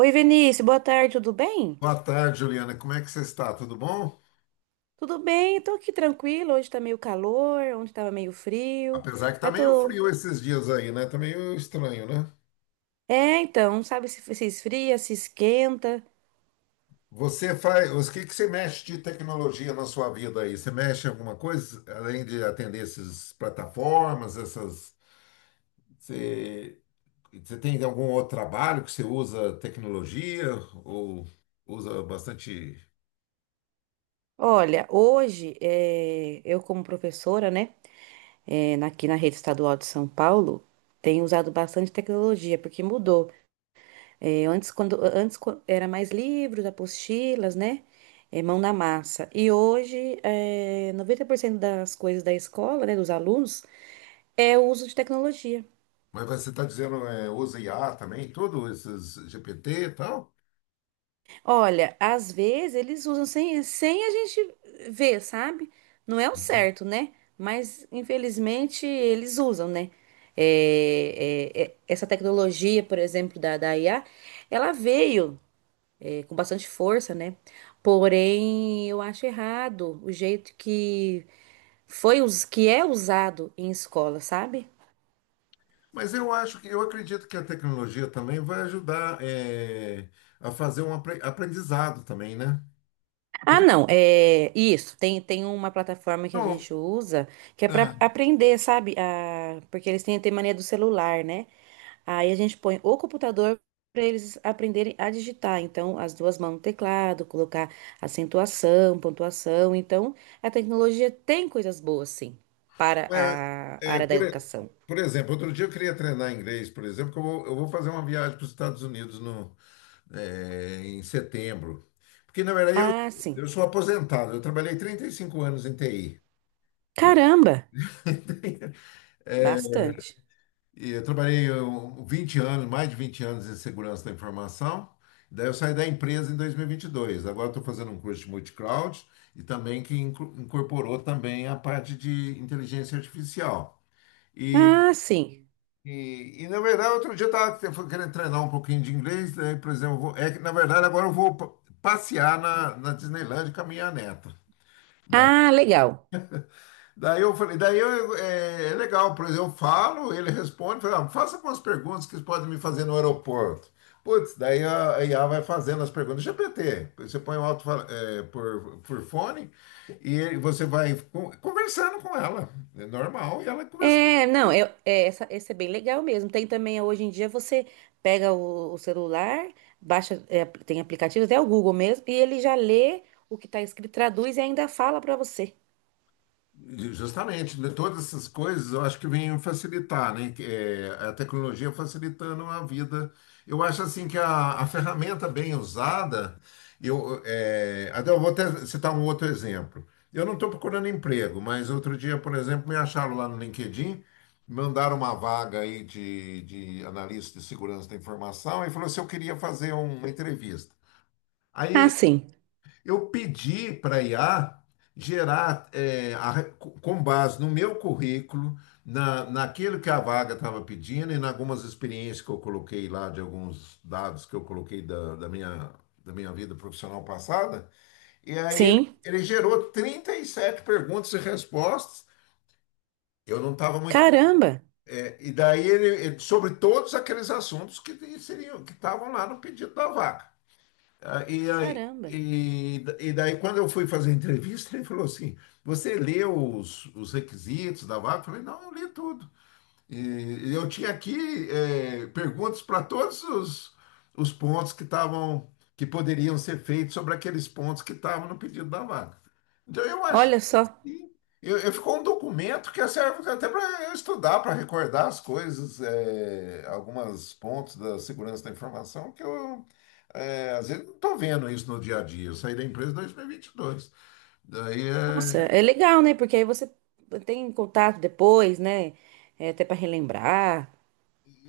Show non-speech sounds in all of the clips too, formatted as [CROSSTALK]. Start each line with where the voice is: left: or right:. right: Oi, Vinícius, boa tarde, tudo bem?
left: Boa tarde, Juliana. Como é que você está? Tudo bom?
right: Tudo bem, tô aqui tranquilo. Hoje tá meio calor, ontem tava meio frio.
left: Apesar que tá
right: Aí
left: meio
right: tô.
left: frio esses dias aí, né? Tá meio estranho, né?
right: É, então, sabe se esfria, se esquenta.
left: Você faz, o que que você mexe de tecnologia na sua vida aí? Você mexe em alguma coisa além de atender essas plataformas, essas você, você tem algum outro trabalho que você usa tecnologia ou usa bastante?
right: Olha, hoje eu, como professora, né, aqui na rede estadual de São Paulo, tenho usado bastante tecnologia, porque mudou. É, antes, era mais livros, apostilas, né? É, mão na massa. E hoje, é, 90% das coisas da escola, né, dos alunos, é o uso de tecnologia.
left: Mas você está dizendo é, usa IA também, tudo esses GPT e tal?
right: Olha, às vezes eles usam sem a gente ver, sabe? Não é o certo, né? Mas, infelizmente, eles usam, né? Essa tecnologia, por exemplo, da IA, ela veio, com bastante força, né? Porém, eu acho errado o jeito que que é usado em escola, sabe?
left: Mas eu acho que eu acredito que a tecnologia também vai ajudar a fazer um aprendizado também, né?
right: Ah,
left: Outro.
right: não, é isso. Tem uma plataforma que a
left: Não,
right: gente usa que é para
left: ah,
right: aprender, sabe? Ah, porque eles têm mania do celular, né? Aí a gente põe o computador para eles aprenderem a digitar. Então, as duas mãos no teclado, colocar acentuação, pontuação. Então, a tecnologia tem coisas boas, sim, para a
left: é,
right: área da educação.
left: por exemplo, outro dia eu queria treinar inglês, por exemplo, que eu vou fazer uma viagem para os Estados Unidos no, em setembro. Porque, na verdade,
right: Ah, sim.
left: eu sou aposentado, eu trabalhei 35 anos em TI.
right: Caramba, bastante.
left: E eu trabalhei 20 anos, mais de 20 anos em segurança da informação. Daí eu saí da empresa em dois mil e vinte e dois. Agora estou fazendo um curso de multicloud e também que incorporou também a parte de inteligência artificial. E,
right: Ah, sim.
left: e, na verdade, outro dia eu estava querendo treinar um pouquinho de inglês. Daí, por exemplo, é que na verdade agora passear na Disneyland com a minha neta, né?
right: Ah, legal.
left: Daí eu falei, é, é legal, por exemplo, eu falo, ele responde, fala, ah, faça algumas perguntas que vocês podem me fazer no aeroporto. Putz, daí a IA vai fazendo as perguntas. GPT, você põe o alto por fone e você vai conversando com ela, é normal, e ela conversando.
right: É, não, eu, é, essa, esse é bem legal mesmo. Tem também, hoje em dia, você pega o celular, baixa, é, tem aplicativos, até o Google mesmo, e ele já lê o que está escrito, traduz e ainda fala para você.
left: Justamente, né, todas essas coisas eu acho que vêm facilitar, né? Que, é, a tecnologia facilitando a vida. Eu acho assim que a ferramenta bem usada, até eu vou até citar um outro exemplo. Eu não estou procurando emprego, mas outro dia, por exemplo, me acharam lá no LinkedIn, mandaram uma vaga aí de analista de segurança da informação e falou se eu queria fazer uma entrevista.
right: Ah,
left: Aí
right: sim.
left: eu pedi para a IA gerar, a com base no meu currículo, naquilo que a vaga estava pedindo e em algumas experiências que eu coloquei lá, de alguns dados que eu coloquei da minha vida profissional passada. E aí
right: Sim.
left: ele gerou 37 perguntas e respostas. Eu não estava muito.
right: Caramba,
left: E daí sobre todos aqueles assuntos que seriam, que estavam lá no pedido da vaga.
right: caramba.
left: E daí, quando eu fui fazer a entrevista, ele falou assim: Você leu os requisitos da vaga? Eu falei: Não, eu li tudo. E eu tinha aqui perguntas para todos os pontos que estavam, que poderiam ser feitos sobre aqueles pontos que estavam no pedido da vaga. Então eu achei
right: Olha só.
left: assim, ficou um documento que serve até para eu estudar, para recordar as coisas, eh, alguns pontos da segurança da informação que às vezes não estou vendo isso no dia a dia. Eu saí da empresa em 2022. Daí
right: Nossa,
left: é,
right: é legal, né? Porque aí você tem contato depois, né? É, até para relembrar.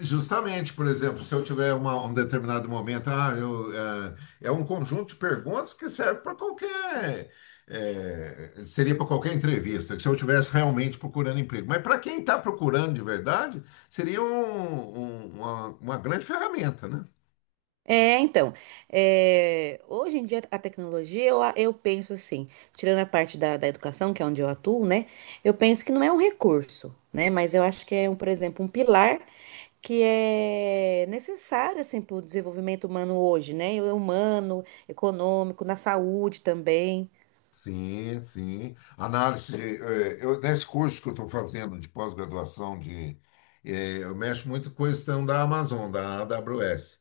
left: justamente, por exemplo, se eu tiver um determinado momento, ah, é um conjunto de perguntas que serve para qualquer, eh, seria para qualquer entrevista, que se eu estivesse realmente procurando emprego. Mas para quem está procurando de verdade, seria uma grande ferramenta, né?
right: É, então, é, hoje em dia a tecnologia, eu penso assim, tirando a parte da educação, que é onde eu atuo, né? Eu penso que não é um recurso, né? Mas eu acho que é, um, por exemplo, um pilar que é necessário, assim, para o desenvolvimento humano hoje, né? É humano, econômico, na saúde também.
left: Sim, sim. Análise de, nesse curso que eu estou fazendo de pós-graduação de, eh, eu mexo muito com a questão da Amazon, da AWS.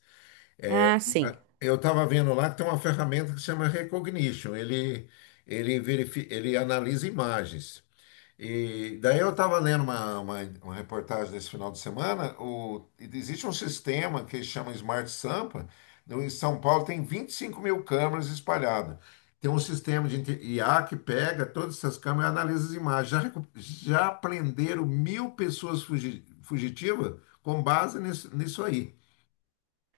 right: Ah, sim.
left: Eu estava vendo lá que tem uma ferramenta que chama Recognition. Ele analisa imagens. E daí eu estava lendo uma reportagem desse final de semana. O, existe um sistema que chama Smart Sampa. Em São Paulo tem 25 mil câmeras espalhadas. Tem um sistema de IA que pega todas essas câmeras e analisa as imagens. Já, já prenderam 1000 pessoas fugitivas com base nisso, nisso aí.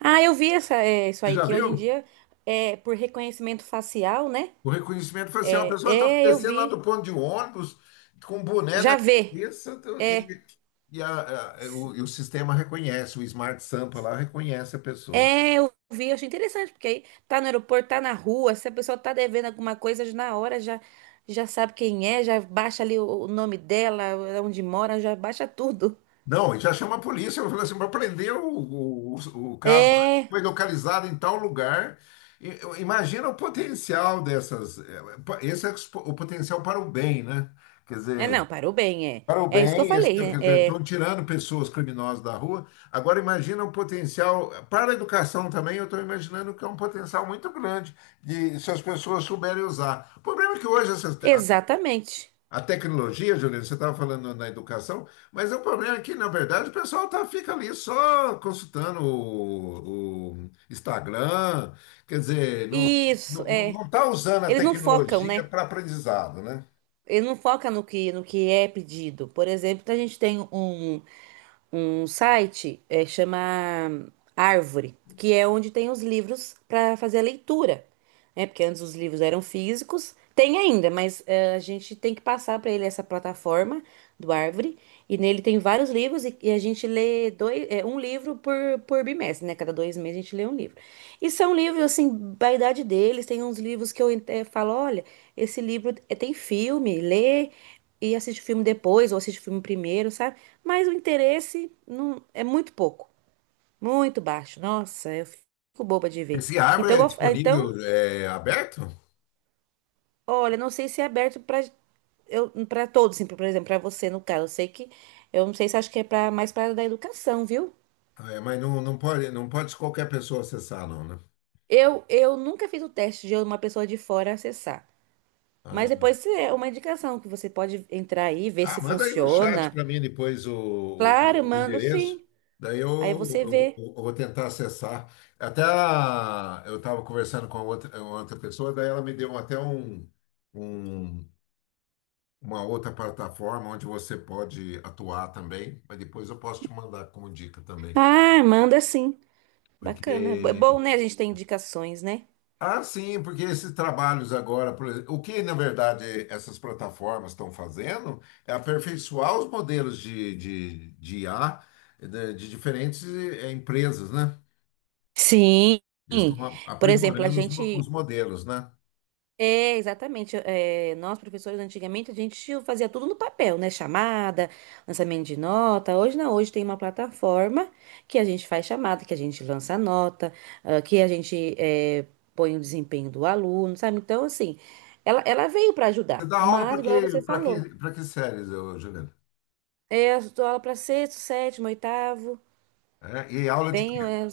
right: Ah, eu vi essa, é, isso
left: Você
right: aí,
left: já
right: que hoje em
left: viu?
right: dia, é, por reconhecimento facial, né?
left: O reconhecimento foi assim, ó, a
right: É,
left: pessoa está
right: é, eu
left: descendo lá
right: vi.
left: do ponto de ônibus, com um boné na
right: Já vê.
left: cabeça,
right: É.
left: e e o sistema reconhece, o Smart Sampa lá reconhece a pessoa.
right: É, eu vi, eu achei interessante, porque aí tá no aeroporto, tá na rua, se a pessoa tá devendo alguma coisa, já na hora já, já sabe quem é, já baixa ali o nome dela, é onde mora, já baixa tudo.
left: Não, e já chama a polícia, eu falo assim, para prender o cara,
right: É,
left: foi localizado em tal lugar. Imagina o potencial dessas, esse é o o potencial para o bem, né? Quer
right: é
left: dizer,
right: não, parou bem, é.
left: para o
right: É isso que eu
left: bem, esse-
right: falei,
left: quer
right: né?
left: dizer,
right: É,
left: estão tirando pessoas criminosas da rua. Agora imagina o potencial, para a educação também, eu estou imaginando que é um potencial muito grande de, se as pessoas souberem usar. O problema é que hoje essas
right: exatamente.
left: a tecnologia, Juliana, você estava falando na educação, mas o problema é que, na verdade, o pessoal tá, fica ali só consultando o Instagram, quer dizer, não,
right: Isso, é.
left: não tá usando a
right: Eles não focam,
left: tecnologia
right: né?
left: para aprendizado, né?
right: Eles não focam no que, no que é pedido. Por exemplo, a gente tem um site, é, chama Árvore, que é onde tem os livros para fazer a leitura, né? Porque antes os livros eram físicos, tem ainda, mas é, a gente tem que passar para ele essa plataforma do Árvore, e nele tem vários livros, e a gente lê dois, é, um livro por bimestre, né? Cada dois meses a gente lê um livro. E são livros, assim, da idade deles, tem uns livros que eu falo, olha, esse livro tem filme, lê e assiste o filme depois, ou assiste o filme primeiro, sabe? Mas o interesse não é muito pouco, muito baixo. Nossa, eu fico boba de ver.
left: Esse
right: Então,
left: árvore é
right: eu gof- então,
left: disponível, é aberto?
right: olha, não sei se é aberto para eu para todos, assim, por exemplo, para você no caso. Eu sei que eu não sei se acho que é para mais para da educação, viu?
left: Ah, é, mas não, não pode, não pode qualquer pessoa acessar, não, né?
right: Eu nunca fiz o teste de uma pessoa de fora acessar. Mas
left: Ah,
right: depois é uma indicação que você pode entrar aí, ver se
left: manda aí no chat
right: funciona.
left: para mim depois
right: Claro,
left: o
right: mando
left: endereço.
right: sim.
left: Daí
right: Aí você vê.
left: eu vou tentar acessar. Até eu estava conversando com a outra, uma outra pessoa, daí ela me deu até um- uma outra plataforma onde você pode atuar também, mas depois eu posso te mandar como dica também.
right: Ah, manda sim. Bacana. É bom,
left: Porque
right: né? A gente tem indicações, né?
left: ah, sim, porque esses trabalhos agora, por exemplo, o que na verdade essas plataformas estão fazendo é aperfeiçoar os modelos de IA de diferentes eh, empresas, né?
right: Sim,
left: Eles estão
right: por exemplo, a
left: aprimorando os
right: gente.
left: modelos, né?
right: É, exatamente. É, nós, professores, antigamente, a gente fazia tudo no papel, né? Chamada, lançamento de nota. Hoje não, hoje tem uma plataforma que a gente faz chamada, que a gente lança a nota, ah, que a gente é, põe o desempenho do aluno, sabe? Então, assim, ela veio para
left: Você
right: ajudar,
left: dá aula
right: mas,
left: para
right: igual
left: que,
right: você
left: para
right: falou,
left: que, para que séries, ô, Juliana?
right: é, eu dou aula para sexto, sétimo, oitavo,
left: É, e aula de quê?
right: bem, é,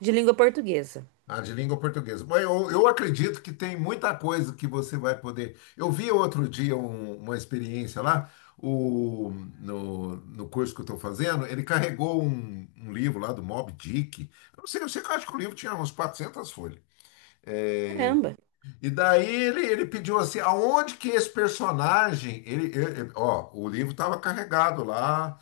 right: de língua portuguesa.
left: Ah, de língua portuguesa. Mas eu acredito que tem muita coisa que você vai poder. Eu vi outro dia uma experiência lá, o, no, no curso que eu estou fazendo, ele carregou um livro lá do Moby Dick. Eu não sei, eu sei que eu acho que o livro tinha uns 400 folhas. É,
right: Caramba.
left: e daí ele pediu assim, aonde que esse personagem. Ó, o livro estava carregado lá.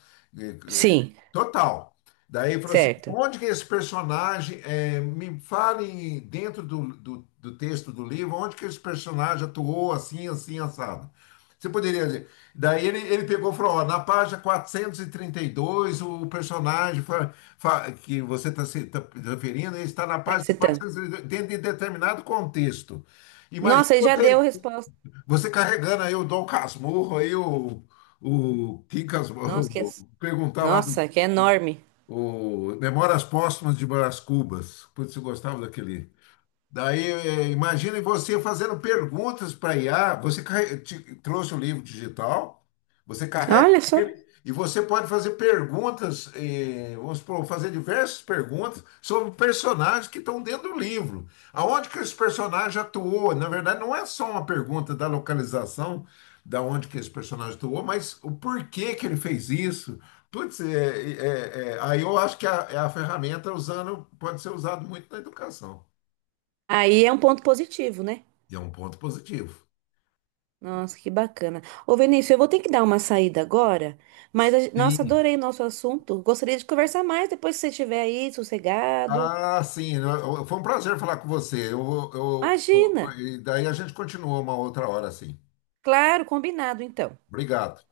right: Sim,
left: Total. Daí ele falou assim,
right: certo.
left: onde que esse personagem, é, me fale dentro do texto do livro, onde que esse personagem atuou assim, assim, assado. Você poderia dizer. Daí ele pegou e falou, ó, na página 432 o personagem que você está se tá referindo, ele está na
right: Tá
left: página
right: citando.
left: 432, dentro de determinado contexto. Imagina
right: Nossa, aí já deu a
left: você,
right: resposta.
left: você carregando aí o Dom Casmurro, aí o Kim
right: Nossa, que é,
left: Casmurro, [LAUGHS] perguntar lá do
right: nossa, que é enorme.
left: o Memórias Póstumas de Brás Cubas. Putz, eu gostava daquele. Daí, eh, imagine você fazendo perguntas para IA. Você trouxe o livro digital, você carrega
right: Olha só.
left: ele e você pode fazer perguntas, eh, vamos supor, fazer diversas perguntas sobre personagens que estão dentro do livro. Aonde que esse personagem atuou? Na verdade, não é só uma pergunta da localização, da onde que esse personagem atuou, mas o porquê que ele fez isso. Putz, eh, aí eu acho que é a ferramenta usando pode ser usada muito na educação.
right: Aí é um ponto positivo, né?
left: E é um ponto positivo.
right: Nossa, que bacana. Ô, Vinícius, eu vou ter que dar uma saída agora, mas, nossa,
left: Sim.
right: adorei o nosso assunto. Gostaria de conversar mais depois que você estiver aí, sossegado.
left: Ah, sim. Foi um prazer falar com você. Eu, vou-
right: Imagina!
left: eu- e daí a gente continua uma outra hora, sim.
right: Claro, combinado, então.
left: Obrigado.